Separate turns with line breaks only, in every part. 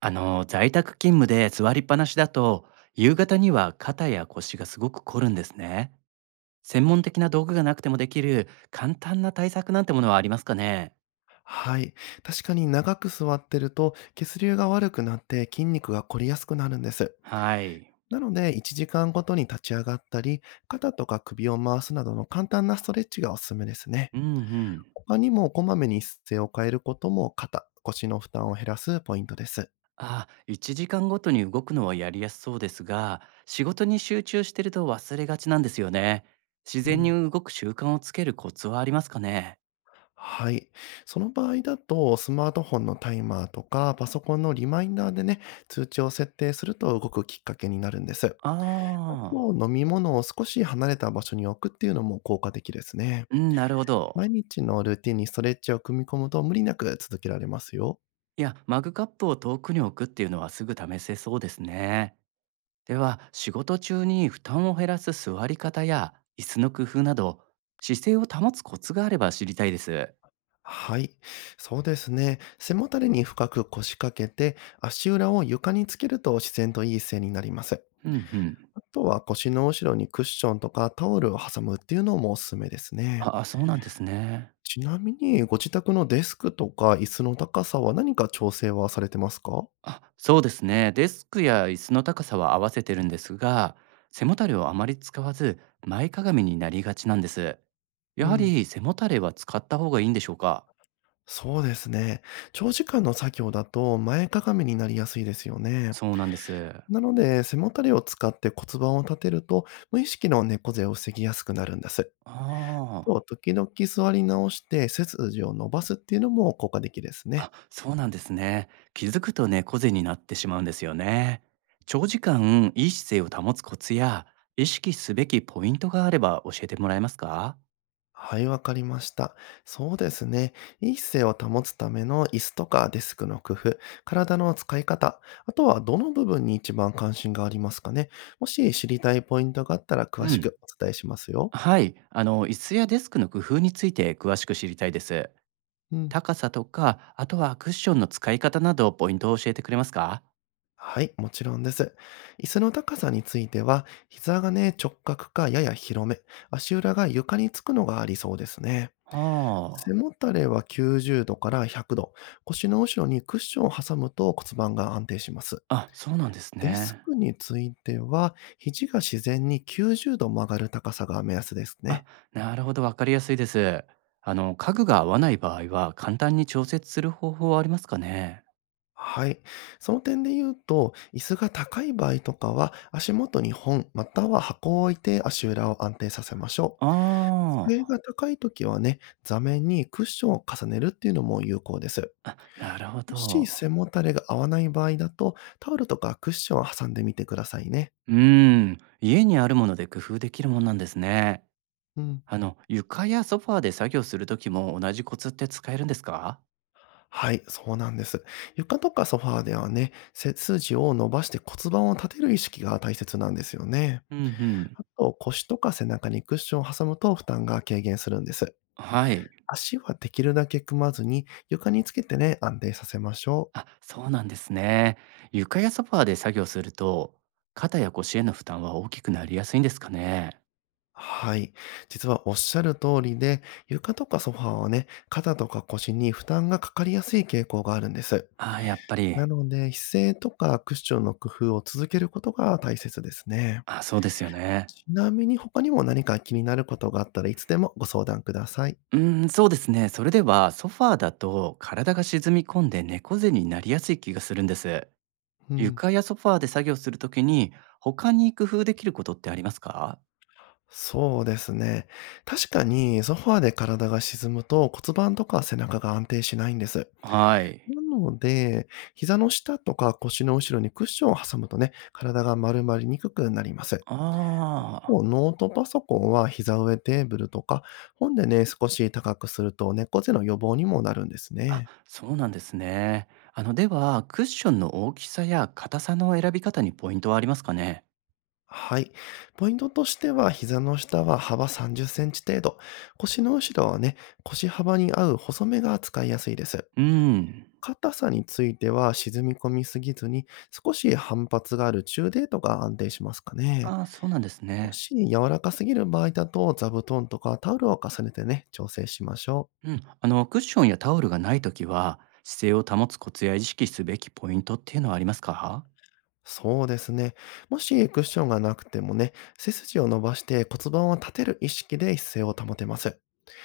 在宅勤務で座りっぱなしだと、夕方には肩や腰がすごく凝るんですね。専門的な道具がなくてもできる簡単な対策なんてものはありますかね？
はい。確かに長く座ってると血流が悪くなって筋肉が凝りやすくなるんです。
はい。
なので1時間ごとに立ち上がったり、肩とか首を回すなどの簡単なストレッチがおすすめですね。
うんうん。
他にもこまめに姿勢を変えることも肩、腰の負担を減らすポイントです。
あ、1時間ごとに動くのはやりやすそうですが、仕事に集中してると忘れがちなんですよね。自
う
然に
ん。
動く習慣をつけるコツはありますかね？
はい。その場合だと、スマートフォンのタイマーとか、パソコンのリマインダーでね、通知を設定すると動くきっかけになるんです。あ
ああ、
と、飲み物を少し離れた場所に置くっていうのも効果的ですね。
うん、なるほど。
毎日のルーティンにストレッチを組み込むと無理なく続けられますよ。
いや、マグカップを遠くに置くっていうのはすぐ試せそうですね。では、仕事中に負担を減らす座り方や椅子の工夫など、姿勢を保つコツがあれば知りたいです。
はい。そうですね。背もたれに深く腰掛けて、足裏を床につけると自然といい姿勢になります。
うんうん。
あとは腰の後ろにクッションとかタオルを挟むっていうのもおすすめですね。
ああ、そうなんですね。
ちなみに、ご自宅のデスクとか椅子の高さは何か調整はされてますか？
あ、そうですね。デスクや椅子の高さは合わせてるんですが、背もたれをあまり使わず、前かがみになりがちなんです。
う
やは
ん。
り背もたれは使った方がいいんでしょうか？
そうですね。長時間の作業だと前かがみになりやすいですよね。
そうなんです。
なので、背もたれを使って骨盤を立てると、無意識の猫背を防ぎやすくなるんです。
あ
と、
あ。
時々座り直して背筋を伸ばすっていうのも効果的ですね。
あ、そうなんですね。気づくと猫背になってしまうんですよね。長時間いい姿勢を保つコツや意識すべきポイントがあれば教えてもらえますか？
はい、わかりました。そうですね。いい姿勢を保つための椅子とかデスクの工夫、体の使い方、あとはどの部分に一番関心がありますかね。もし知りたいポイントがあったら
う
詳し
ん。
くお伝えしますよ。
はい。椅子やデスクの工夫について詳しく知りたいです。
うん。
高さとか、あとはクッションの使い方などポイントを教えてくれますか？
はい、もちろんです。椅子の高さについては、膝がね、直角かやや広め、足裏が床につくのがありそうですね。
は
背
あ。
もたれは90度から100度、腰の後ろにクッションを挟むと骨盤が安定します。
あ、そうなんです
デス
ね。
クについては、肘が自然に90度曲がる高さが目安です
あ、
ね。
なるほど。わかりやすいです。家具が合わない場合は簡単に調節する方法はありますかね？
はい。その点で言うと、椅子が高い場合とかは、足元に本または箱を置いて足裏を安定させましょ
あ
う。机
あ、
が高い時はね、座面にクッションを重ねるっていうのも有効です。
なるほ
もし
ど。
背もたれが合わない場合だと、タオルとかクッションを挟んでみてくださいね。
うーん、家にあるもので工夫できるもんなんですね。
うん。
床やソファーで作業するときも同じコツって使えるんですか？
はい、そうなんです。床とかソファーではね、背筋を伸ばして骨盤を立てる意識が大切なんですよね。
うんうん。
あと、腰とか背中にクッションを挟むと負担が軽減するんです。
はい。
足はできるだけ組まずに床につけてね、安定させましょ
あ、
う。
そうなんですね。床やソファーで作業すると、肩や腰への負担は大きくなりやすいんですかね。
はい。実はおっしゃる通りで、床とかソファーはね、肩とか腰に負担がかかりやすい傾向があるんです。
ああ、やっぱり。
なので、姿勢とかクッションの工夫を続けることが大切ですね。
あ、そうですよね。
ちなみに他にも何か気になることがあったらいつでもご相談ください。
うーん、そうですね。それでは、ソファーだと体が沈み込んで猫背になりやすい気がするんです。
うん。
床やソファーで作業するときに、他に工夫できることってありますか？
そうですね。確かにソファーで体が沈むと骨盤とか背中が安定しないんです。
はい。
なので、膝の下とか腰の後ろにクッションを挟むとね、体が丸まりにくくなります。
あ
もうノートパソコンは膝上テーブルとか、本でね、少し高くすると猫背の予防にもなるんです
あ、あ、
ね。
そうなんですね。あの、では、クッションの大きさや硬さの選び方にポイントはありますかね？
はい。ポイントとしては、膝の下は幅30センチ程度、腰の後ろはね、腰幅に合う細めが使いやすいです。
うん。
硬さについては沈み込みすぎずに、少し反発がある中程度が安定しますかね。
ああ、そうなんです
も
ね。
し柔らかすぎる場合だと、座布団とかタオルを重ねてね、調整しましょう。
うん、クッションやタオルがないときは、姿勢を保つコツや意識すべきポイントっていうのはありますか？
そうですね。もしクッションがなくてもね、背筋を伸ばして骨盤を立てる意識で姿勢を保てます。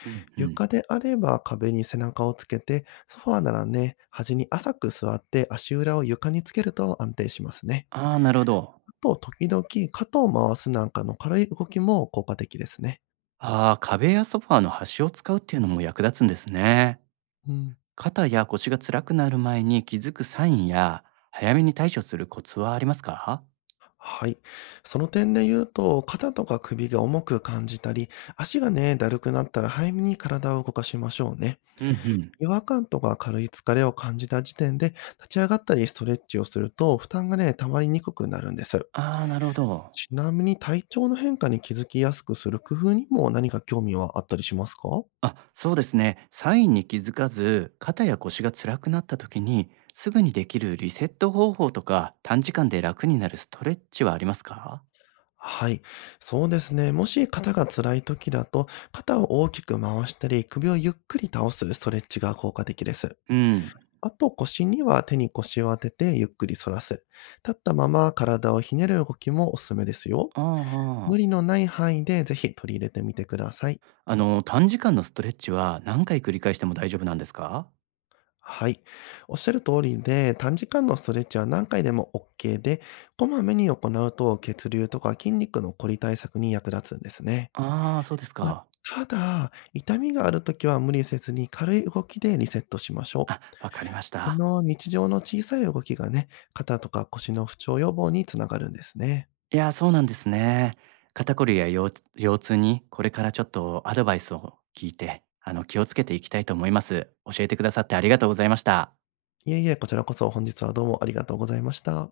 うんうん。
床であれば壁に背中をつけて、ソファーならね、端に浅く座って足裏を床につけると安定しますね。
ああ、なるほど。
あと、時々肩を回すなんかの軽い動きも効果的ですね。
ああ、壁やソファーの端を使うっていうのも役立つんですね。
うん。
肩や腰が辛くなる前に気づくサインや、早めに対処するコツはありますか？
はい。その点で言うと、肩とか首が重く感じたり、足がね、だるくなったら早めに体を動かしましょうね。
うんうん。
違和感とか軽い疲れを感じた時点で、立ち上がったりストレッチをすると、負担がね、溜まりにくくなるんです。
ああ、なるほど。
ちなみに体調の変化に気づきやすくする工夫にも何か興味はあったりしますか？
あ、そうですね。サインに気づかず、肩や腰が辛くなった時に、すぐにできるリセット方法とか、短時間で楽になるストレッチはありますか？
はい、そうですね。もし肩が辛い時だと、肩を大きく回したり、首をゆっくり倒すストレッチが効果的です。
うん。
あと腰には手に腰を当ててゆっくり反らす。立ったまま体をひねる動きもおすすめですよ。
あああ
無理
あ。
のない範囲でぜひ取り入れてみてください。
短時間のストレッチは何回繰り返しても大丈夫なんですか？
はい。おっしゃる通りで、短時間のストレッチは何回でも OK で、こまめに行うと血流とか筋肉の凝り対策に役立つんですね。
ああ、そうです
まあ、
か。
ただ、痛みがあるときは無理せずに軽い動きでリセットしましょ
あ、
う。
わかりまし
こ
た。
の日常の小さい動きがね、肩とか腰の不調予防につながるんですね。
いやー、そうなんですね。肩こりや腰痛にこれからちょっとアドバイスを聞いて、気をつけていきたいと思います。教えてくださってありがとうございました。
いえいえ、こちらこそ本日はどうもありがとうございました。